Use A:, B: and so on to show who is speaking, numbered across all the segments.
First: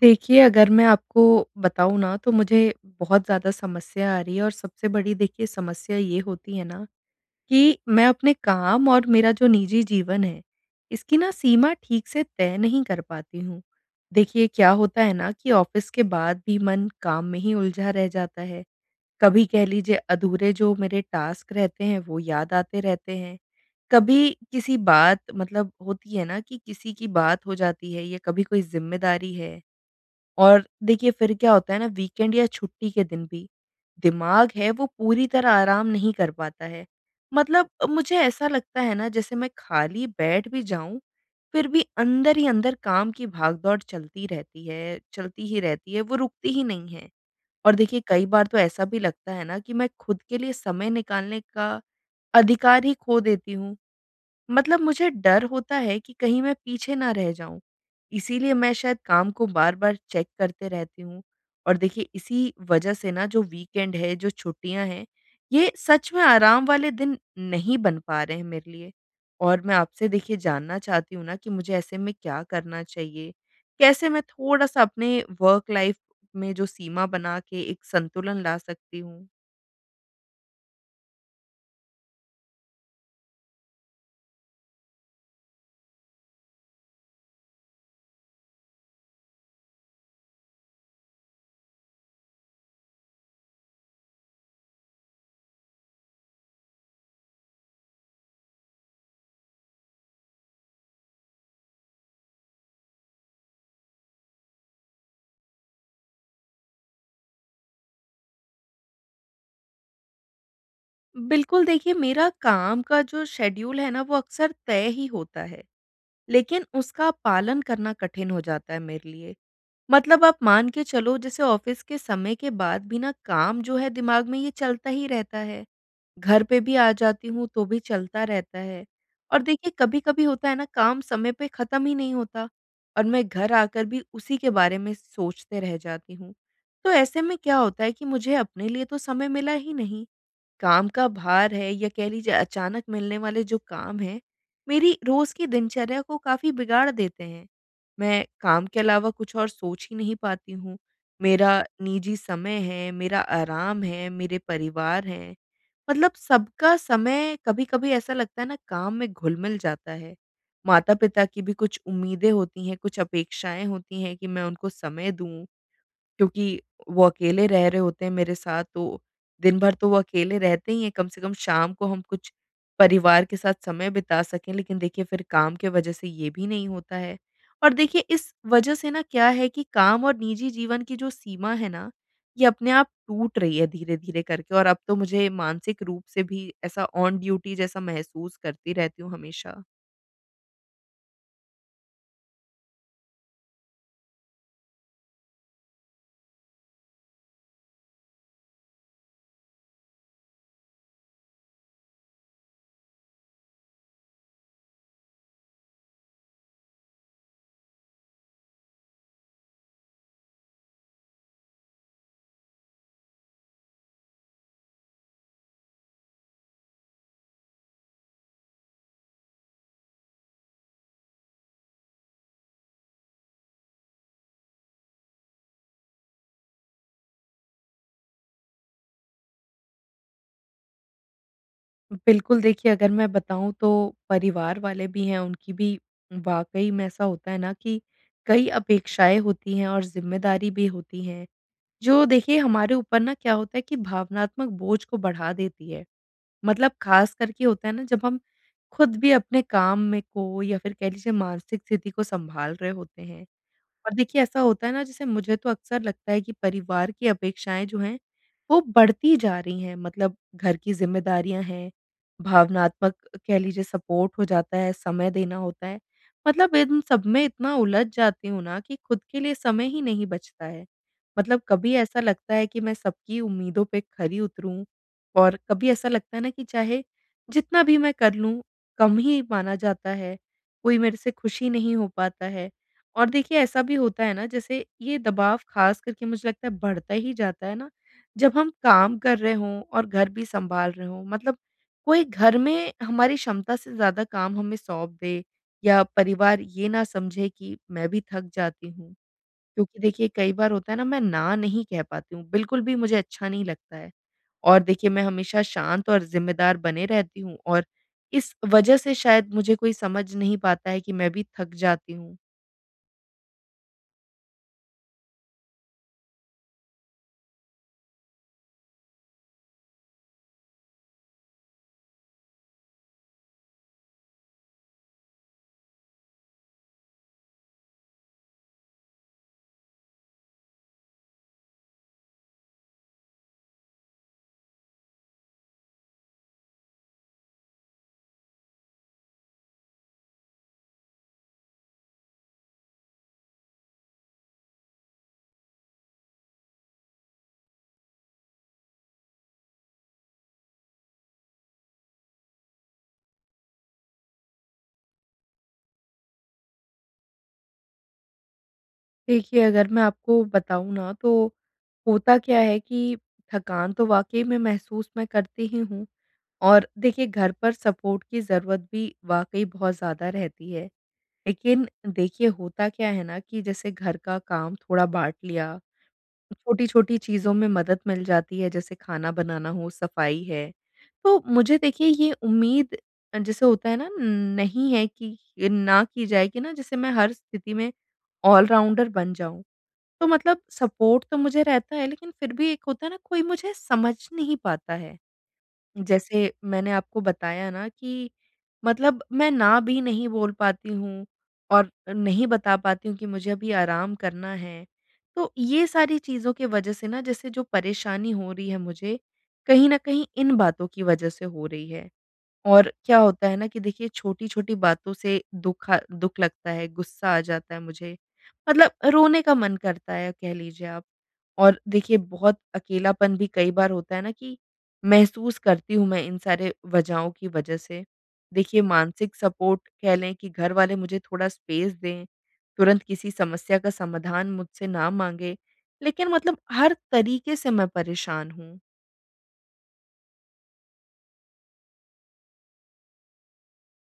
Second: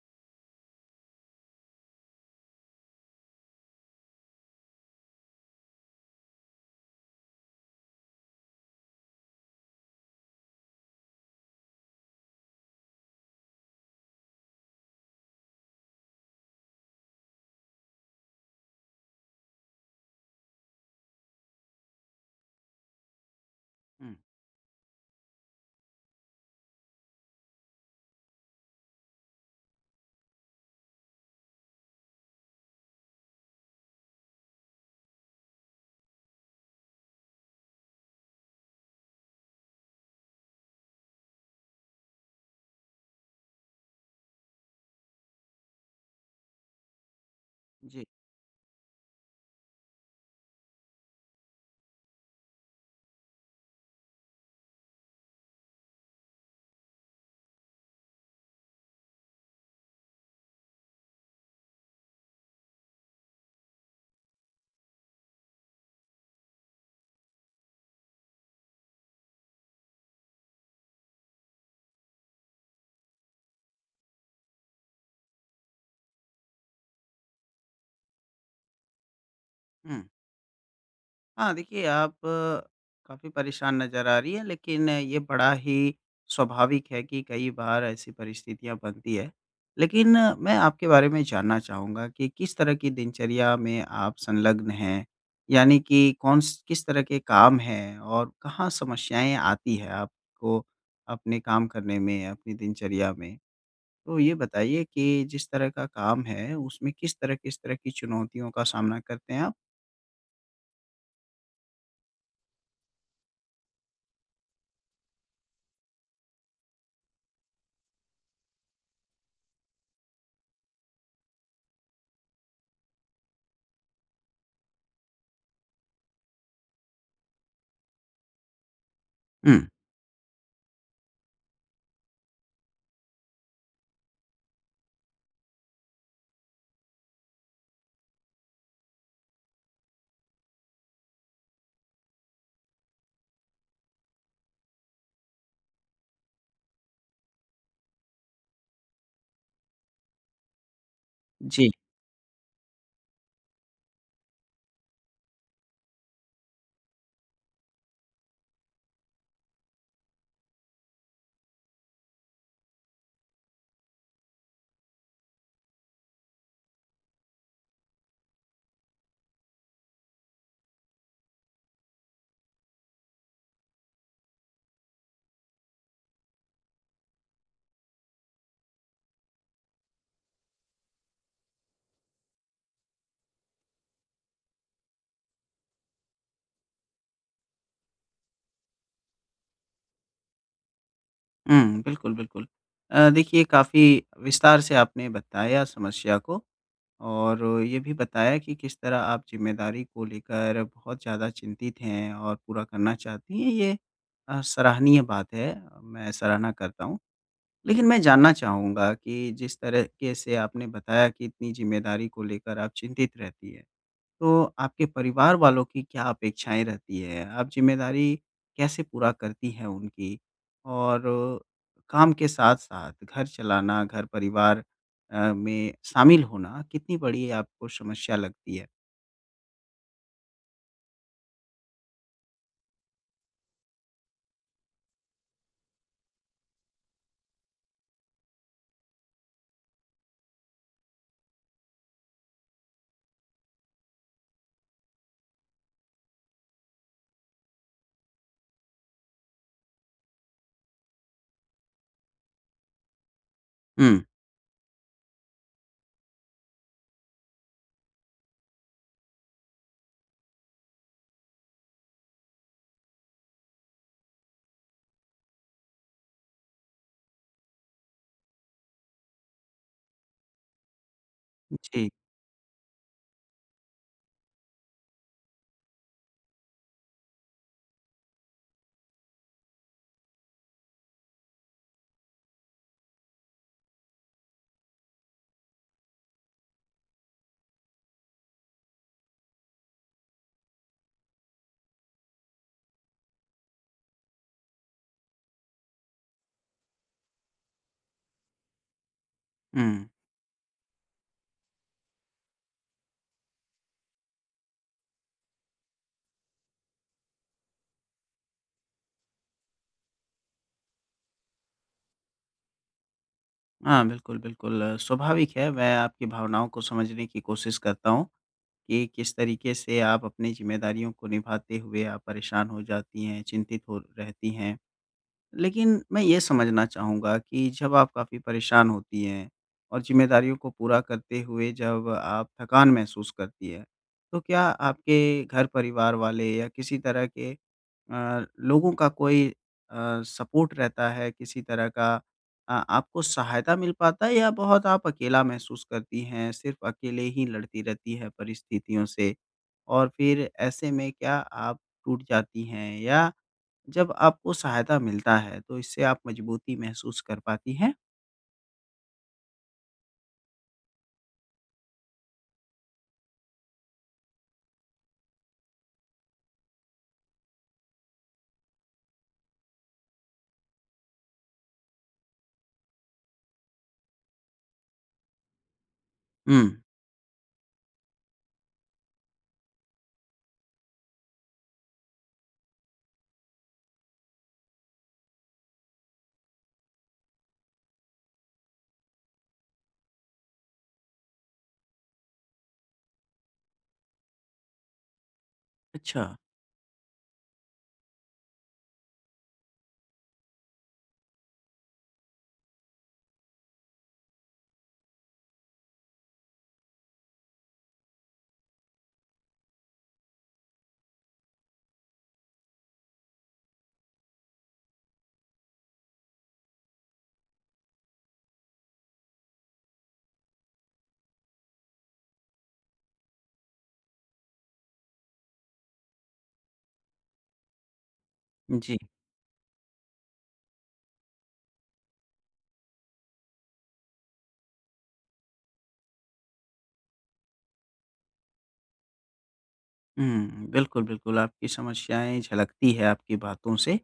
A: देखिए, अगर मैं आपको बताऊँ ना तो मुझे बहुत ज़्यादा समस्या आ रही है और सबसे बड़ी देखिए समस्या ये होती है ना कि मैं अपने काम और मेरा जो निजी जीवन है, इसकी ना सीमा ठीक से तय नहीं कर पाती हूँ। देखिए, क्या होता है ना कि ऑफ़िस के बाद भी मन काम में ही उलझा रह जाता है। कभी कह लीजिए अधूरे जो मेरे टास्क रहते हैं वो याद आते रहते हैं।
B: हुँ,
A: कभी किसी बात मतलब होती है ना कि किसी की बात हो जाती है या कभी कोई ज़िम्मेदारी है, और देखिए फिर क्या होता है ना वीकेंड या छुट्टी के दिन भी दिमाग है वो पूरी तरह आराम नहीं कर पाता है। मतलब मुझे ऐसा लगता है ना जैसे मैं खाली बैठ भी जाऊँ, फिर भी अंदर ही अंदर काम की भागदौड़ चलती रहती है, चलती ही रहती है, वो रुकती ही नहीं है। और देखिए
B: जी।
A: कई बार तो ऐसा भी लगता है ना कि मैं खुद के लिए समय निकालने का अधिकार ही खो देती हूँ। मतलब मुझे डर होता है कि कहीं मैं पीछे ना रह जाऊं, इसीलिए मैं शायद काम को बार बार चेक करते रहती हूँ। और देखिए इसी वजह से ना जो वीकेंड है जो छुट्टियां हैं, ये सच में आराम वाले दिन नहीं बन पा रहे हैं मेरे लिए। और मैं आपसे देखिए जानना चाहती हूँ ना कि मुझे ऐसे में क्या करना चाहिए, कैसे मैं थोड़ा सा अपने वर्क लाइफ में जो सीमा बना के एक संतुलन ला सकती हूँ।
B: हुँ। हाँ, देखिए आप काफ़ी परेशान नज़र आ रही हैं लेकिन ये बड़ा ही स्वाभाविक है कि कई बार ऐसी परिस्थितियाँ बनती है। लेकिन मैं आपके बारे में जानना चाहूँगा कि किस तरह की दिनचर्या में आप संलग्न हैं? यानी कि कौन स किस तरह के काम हैं और कहाँ समस्याएँ आती हैं आपको अपने काम करने में, अपनी दिनचर्या में? तो ये बताइए कि जिस तरह का काम है उसमें किस तरह की चुनौतियों का सामना करते हैं आप?
A: बिल्कुल, देखिए मेरा काम का जो शेड्यूल है ना वो अक्सर तय ही होता है, लेकिन उसका पालन करना कठिन हो जाता है मेरे लिए। मतलब आप मान के चलो जैसे ऑफ़िस के समय के बाद भी ना काम जो है दिमाग में ये चलता ही रहता है। घर पे भी आ जाती हूँ तो भी चलता रहता है। और
B: हुँ।
A: देखिए कभी-कभी होता है ना काम समय पे ख़त्म ही नहीं होता, और मैं घर आकर भी उसी के बारे में सोचते रह जाती हूँ। तो ऐसे में क्या होता है कि मुझे अपने लिए तो समय मिला ही नहीं। काम का भार है या कह लीजिए अचानक मिलने वाले जो काम हैं, मेरी रोज़ की दिनचर्या को काफ़ी बिगाड़ देते हैं। मैं काम के अलावा कुछ और सोच ही नहीं पाती हूँ। मेरा
B: जी।
A: निजी समय है, मेरा आराम है, मेरे परिवार हैं। मतलब सबका समय कभी-कभी ऐसा लगता है ना काम में घुल-मिल जाता है। माता-पिता की भी कुछ उम्मीदें होती हैं, कुछ अपेक्षाएँ होती हैं कि मैं उनको समय दूँ। क्योंकि वो अकेले रह रहे होते हैं मेरे साथ, तो दिन भर तो वो अकेले रहते ही हैं, कम से कम शाम को हम कुछ परिवार के साथ समय बिता सकें। लेकिन देखिए फिर काम के वजह से ये भी नहीं होता है। और देखिए इस वजह से ना क्या है कि काम और निजी जीवन की जो सीमा है ना, ये अपने आप टूट रही है धीरे-धीरे करके, और अब तो मुझे मानसिक रूप से भी ऐसा ऑन ड्यूटी जैसा महसूस करती रहती हूँ हमेशा।
B: हुँ, बिल्कुल, बिल्कुल। देखिए काफ़ी विस्तार से आपने बताया समस्या को और ये भी बताया कि किस तरह आप ज़िम्मेदारी को लेकर बहुत ज़्यादा चिंतित हैं और पूरा करना चाहती हैं, ये सराहनीय बात है, मैं सराहना करता हूँ। लेकिन मैं जानना चाहूँगा कि जिस तरीके से आपने बताया कि इतनी ज़िम्मेदारी को लेकर आप चिंतित रहती हैं, तो आपके परिवार वालों की क्या अपेक्षाएँ रहती है? आप ज़िम्मेदारी कैसे पूरा करती हैं उनकी? और काम के साथ-साथ घर चलाना, घर परिवार में शामिल होना कितनी बड़ी आपको समस्या लगती है?
A: बिल्कुल, देखिए अगर मैं बताऊँ तो परिवार वाले भी हैं, उनकी भी वाक़ई में ऐसा होता है ना कि कई अपेक्षाएँ होती हैं और ज़िम्मेदारी भी होती हैं, जो देखिए हमारे ऊपर ना क्या होता है कि भावनात्मक बोझ को बढ़ा देती है। मतलब ख़ास करके होता है ना जब हम खुद भी अपने काम में को या फिर कह लीजिए मानसिक स्थिति को सँभाल रहे होते हैं,
B: हुँ,
A: और देखिए ऐसा होता है ना जैसे मुझे तो अक्सर लगता है कि परिवार की अपेक्षाएँ जो हैं, वो बढ़ती जा रही हैं। मतलब घर की ज़िम्मेदारियाँ हैं, भावनात्मक कह लीजिए सपोर्ट हो जाता है, समय देना होता है। मतलब इन सब में इतना उलझ जाती हूँ ना कि खुद के लिए समय ही नहीं बचता है। मतलब कभी
B: जी,
A: ऐसा लगता है कि मैं सबकी उम्मीदों पे खरी उतरूँ, और कभी ऐसा लगता है ना कि चाहे जितना भी मैं कर लूँ, कम ही माना जाता है, कोई मेरे से खुश ही नहीं हो पाता है। और देखिए ऐसा भी होता है ना जैसे ये दबाव ख़ास करके मुझे लगता है बढ़ता ही जाता है ना, जब हम काम कर रहे हों और घर भी सँभाल रहे हों। मतलब कोई घर में हमारी क्षमता से ज़्यादा काम हमें सौंप दे, या परिवार ये ना समझे कि मैं भी थक जाती हूँ। क्योंकि
B: हुँ।
A: देखिए कई बार होता है ना मैं ना नहीं कह पाती हूँ, बिल्कुल भी मुझे अच्छा नहीं लगता है। और देखिए मैं हमेशा शांत और ज़िम्मेदार बने रहती हूँ, और इस वज़ह से शायद मुझे कोई समझ नहीं पाता है कि मैं भी थक जाती हूँ।
B: हाँ, बिल्कुल, बिल्कुल स्वाभाविक है, मैं आपकी भावनाओं को समझने की कोशिश करता हूँ कि किस तरीके से आप अपनी ज़िम्मेदारियों को निभाते हुए आप परेशान हो जाती हैं, चिंतित हो रहती हैं। लेकिन मैं ये समझना चाहूँगा कि जब आप काफ़ी परेशान होती हैं और जिम्मेदारियों को पूरा करते हुए जब आप थकान महसूस करती है, तो क्या आपके घर परिवार वाले या किसी तरह के लोगों का कोई सपोर्ट रहता है, किसी तरह का आपको सहायता मिल पाता है या बहुत आप अकेला महसूस करती हैं, सिर्फ़ अकेले ही लड़ती रहती हैं परिस्थितियों से? और फिर ऐसे में क्या आप टूट जाती हैं या जब आपको सहायता मिलता है, तो इससे आप मजबूती महसूस कर पाती हैं?
A: देखिए, अगर मैं आपको बताऊँ ना तो होता क्या है कि थकान तो वाक़ई में महसूस मैं करती ही हूँ, और देखिए घर पर सपोर्ट की ज़रूरत भी वाक़ई बहुत ज़्यादा रहती है। लेकिन देखिए होता क्या है ना कि जैसे घर का काम थोड़ा बाँट लिया,
B: हुँ,
A: छोटी-छोटी चीज़ों में मदद मिल जाती है, जैसे खाना बनाना हो, सफाई है। तो मुझे देखिए ये उम्मीद जैसे होता है ना नहीं है कि ना की जाए कि ना जैसे मैं हर स्थिति में ऑल राउंडर बन जाऊँ। तो मतलब सपोर्ट तो मुझे रहता है, लेकिन फिर भी एक होता है ना कोई मुझे समझ नहीं पाता है।
B: अच्छा।
A: जैसे मैंने आपको बताया ना कि मतलब मैं ना भी नहीं बोल पाती हूँ और नहीं बता पाती हूँ कि मुझे अभी आराम करना है। तो ये सारी चीज़ों की वज़ह से ना जैसे जो परेशानी हो रही है मुझे, कहीं न कहीं इन बातों की वज़ह से हो रही है। और क्या होता है ना कि देखिए छोटी-छोटी बातों से दुख लगता है, गुस्सा आ जाता है मुझे। मतलब रोने का मन करता है कह लीजिए आप। और देखिए बहुत अकेलापन भी कई बार होता है ना कि महसूस करती हूँ मैं इन सारे वजहों की वजह से। देखिए
B: जी।
A: मानसिक सपोर्ट कह लें कि घर वाले मुझे थोड़ा स्पेस दें, तुरंत किसी समस्या का समाधान मुझसे ना माँगे, लेकिन मतलब हर तरीके से मैं परेशान हूँ।
B: हुँ, बिल्कुल, बिल्कुल आपकी समस्याएँ झलकती है आपकी बातों से।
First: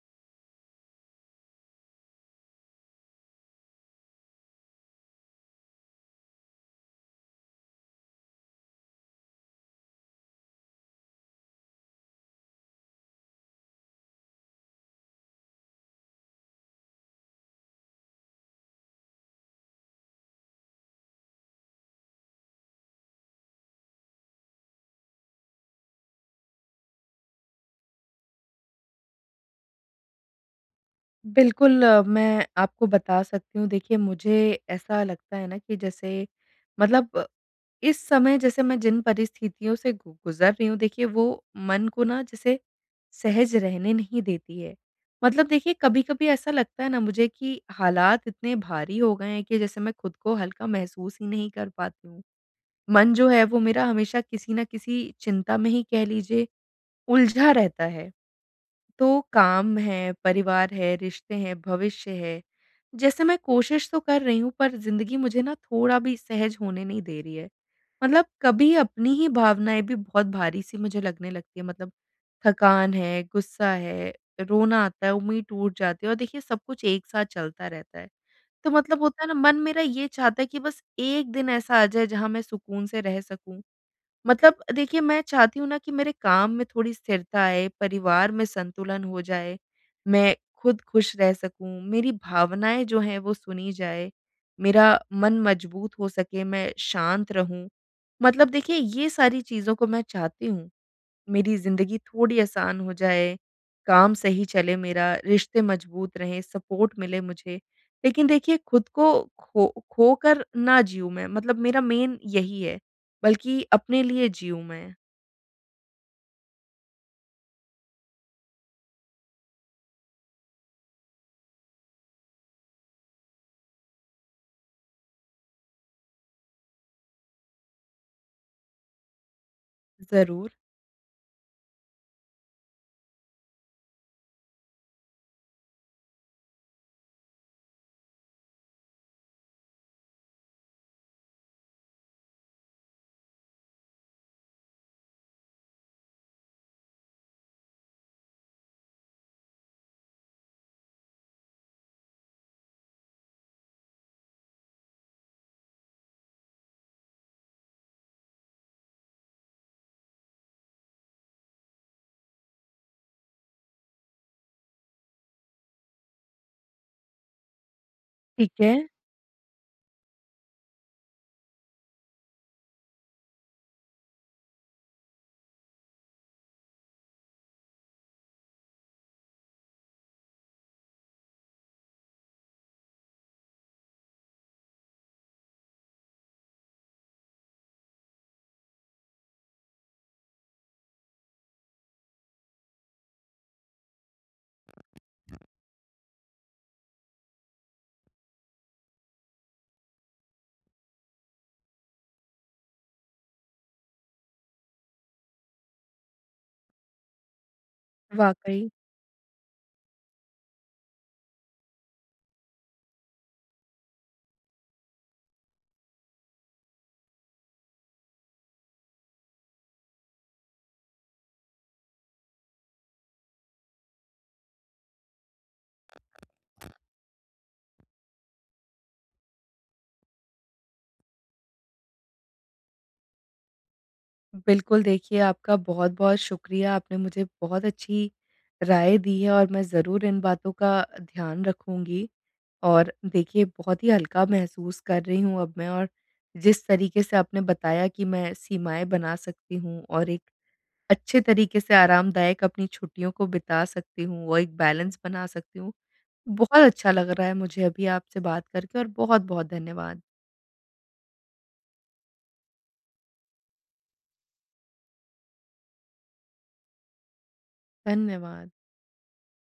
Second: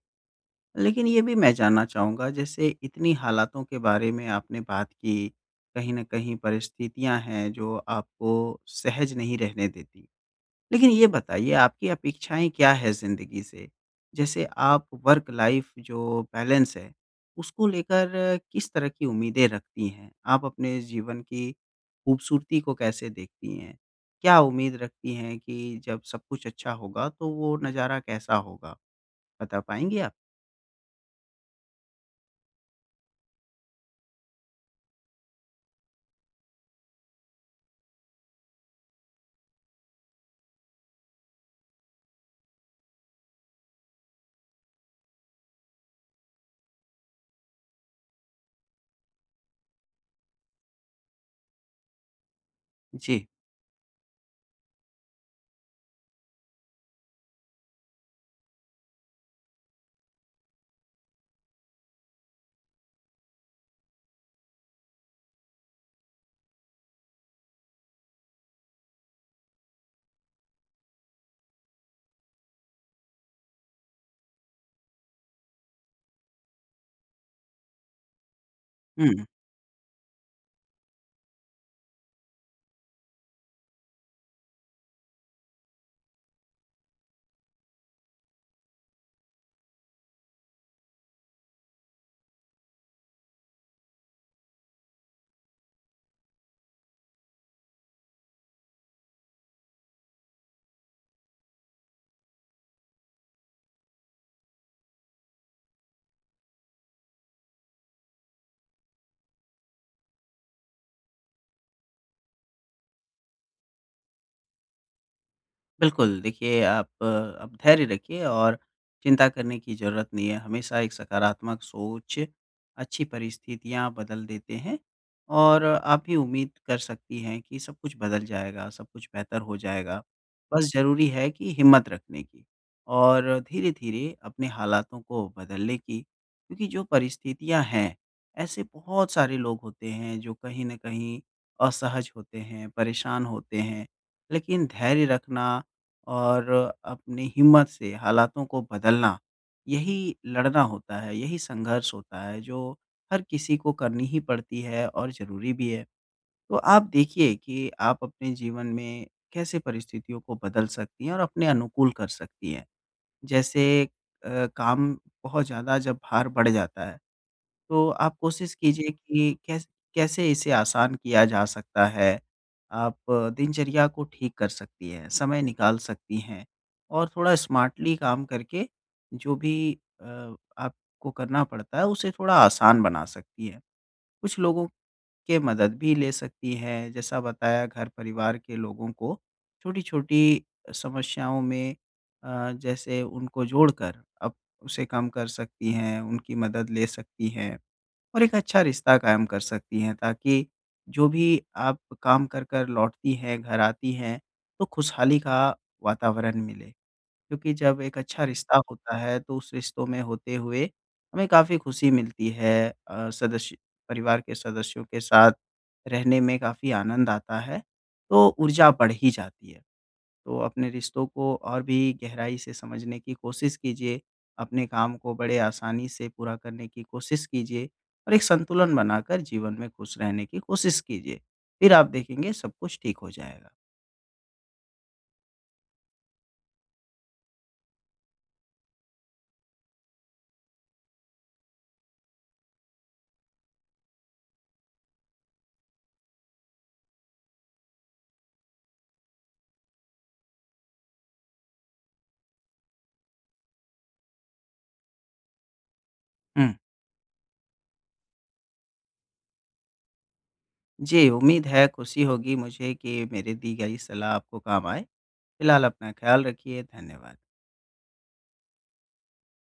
B: लेकिन ये भी मैं जानना चाहूँगा जैसे इतनी हालातों के बारे में आपने बात की, कहीं न कहीं परिस्थितियाँ हैं जो आपको सहज नहीं रहने देती। लेकिन ये बताइए आपकी अपेक्षाएँ क्या है ज़िंदगी से? जैसे आप वर्क लाइफ़ जो बैलेंस है, उसको लेकर किस तरह की उम्मीदें रखती हैं? आप अपने जीवन की खूबसूरती को कैसे देखती हैं? क्या उम्मीद रखती हैं कि जब सब कुछ अच्छा होगा तो वो नज़ारा कैसा होगा? बता पाएँगी आप?
A: बिल्कुल, मैं आपको बता सकती हूँ। देखिए, मुझे ऐसा लगता है ना कि जैसे मतलब, इस समय जैसे मैं जिन परिस्थितियों से गु गुज़र रही हूँ, देखिए वो मन को ना जैसे सहज रहने नहीं देती है। मतलब देखिए, कभी-कभी ऐसा लगता है ना मुझे कि हालात इतने भारी हो गए हैं कि जैसे मैं खुद को हल्का महसूस ही नहीं कर पाती हूँ। मन
B: जी।
A: जो है वो मेरा हमेशा किसी न किसी चिंता में ही कह लीजिए उलझा रहता है। तो काम है, परिवार है, रिश्ते हैं, भविष्य है। जैसे मैं कोशिश तो कर रही हूँ पर ज़िंदगी मुझे ना थोड़ा भी सहज होने नहीं दे रही है। मतलब कभी अपनी ही भावनाएँ भी बहुत भारी-सी मुझे लगने लगती है। मतलब थकान है, गुस्सा है, रोना आता है, उम्मीद टूट जाती है, और देखिए सब कुछ एक साथ चलता रहता है। तो मतलब होता
B: हुँ।
A: है ना मन मेरा ये चाहता है कि बस एक दिन ऐसा आ जाए जहाँ मैं सुकून से रह सकूँ। मतलब देखिए मैं चाहती हूँ ना कि मेरे काम में थोड़ी स्थिरता आए, परिवार में संतुलन हो जाए, मैं खुद खुश रह सकूँ, मेरी भावनाएँ जो हैं वो सुनी जाए, मेरा मन मजबूत हो सके, मैं शांत रहूँ। मतलब देखिए ये सारी चीज़ों को मैं चाहती हूँ। मेरी ज़िंदगी थोड़ी आसान हो जाए, काम सही चले मेरा, रिश्ते मज़बूत रहें, सपोर्ट मिले मुझे। लेकिन देखिए खुद को खो खोकर ना जिऊँ मैं, मतलब मेरा मेन यही है, बल्कि अपने लिए जिऊँ मैं।
B: बिल्कुल, देखिए आप आप धैर्य रखिए और चिंता करने की ज़रूरत नहीं है। हमेशा एक सकारात्मक सोच अच्छी परिस्थितियाँ बदल देते हैं और आप भी उम्मीद कर सकती हैं कि सब कुछ बदल जाएगा, सब कुछ बेहतर हो जाएगा।
A: ज़रूर।
B: बस ज़रूरी है कि हिम्मत रखने की और धीरे-धीरे अपने हालातों को बदलने की क्योंकि जो परिस्थितियाँ हैं, ऐसे बहुत सारे लोग होते हैं जो कहीं न कहीं असहज होते हैं, परेशान होते हैं। लेकिन धैर्य रखना और अपनी हिम्मत से हालातों को बदलना, यही लड़ना होता है, यही संघर्ष होता है जो हर किसी को करनी ही पड़ती है और ज़रूरी भी है। तो आप देखिए कि आप अपने जीवन में कैसे परिस्थितियों को बदल सकती हैं और अपने अनुकूल कर सकती हैं? जैसे काम बहुत ज़्यादा जब भार बढ़ जाता है, तो आप
A: ठीक
B: कोशिश
A: है,
B: कीजिए कि कैसे इसे आसान किया जा सकता है। आप दिनचर्या को ठीक कर सकती हैं, समय निकाल सकती हैं और थोड़ा स्मार्टली काम करके जो भी आपको करना पड़ता है उसे थोड़ा आसान बना सकती हैं। कुछ लोगों के मदद भी ले सकती हैं, जैसा बताया घर परिवार के लोगों को छोटी-छोटी समस्याओं में जैसे उनको जोड़कर आप उसे कम कर सकती हैं, उनकी मदद ले सकती हैं। और एक अच्छा रिश्ता कायम कर सकती हैं ताकि जो भी आप काम कर कर लौटती हैं, घर आती हैं, तो खुशहाली का वातावरण मिले। क्योंकि जब एक अच्छा रिश्ता
A: वाक़ई।
B: होता है तो उस रिश्तों में होते हुए हमें काफ़ी खुशी मिलती है अ, सदस्य परिवार के सदस्यों के साथ रहने में काफ़ी आनंद आता है, तो ऊर्जा बढ़ ही जाती है। तो अपने रिश्तों को और भी गहराई से समझने की कोशिश कीजिए, अपने काम को बड़े आसानी से पूरा करने की कोशिश कीजिए और एक संतुलन बनाकर जीवन में खुश रहने की कोशिश कीजिए। फिर आप देखेंगे सब कुछ ठीक हो जाएगा।
A: बिल्कुल, देखिए आपका बहुत-बहुत शुक्रिया, आपने मुझे बहुत अच्छी राय दी है और मैं ज़रूर इन बातों का ध्यान रखूँगी। और देखिए बहुत ही हल्का महसूस कर रही हूँ अब मैं, और जिस तरीके से आपने बताया कि मैं सीमाएँ बना सकती हूँ और एक अच्छे तरीके से आरामदायक अपनी छुट्टियों को बिता सकती हूँ, वो एक बैलेंस बना सकती हूँ।
B: हुँ।
A: बहुत अच्छा लग रहा है मुझे अभी आपसे बात करके, और बहुत-बहुत धन्यवाद।
B: जी, उम्मीद है खुशी होगी मुझे कि मेरी दी गई सलाह आपको काम आए। फिलहाल अपना ख़्याल रखिए, धन्यवाद।
A: धन्यवाद।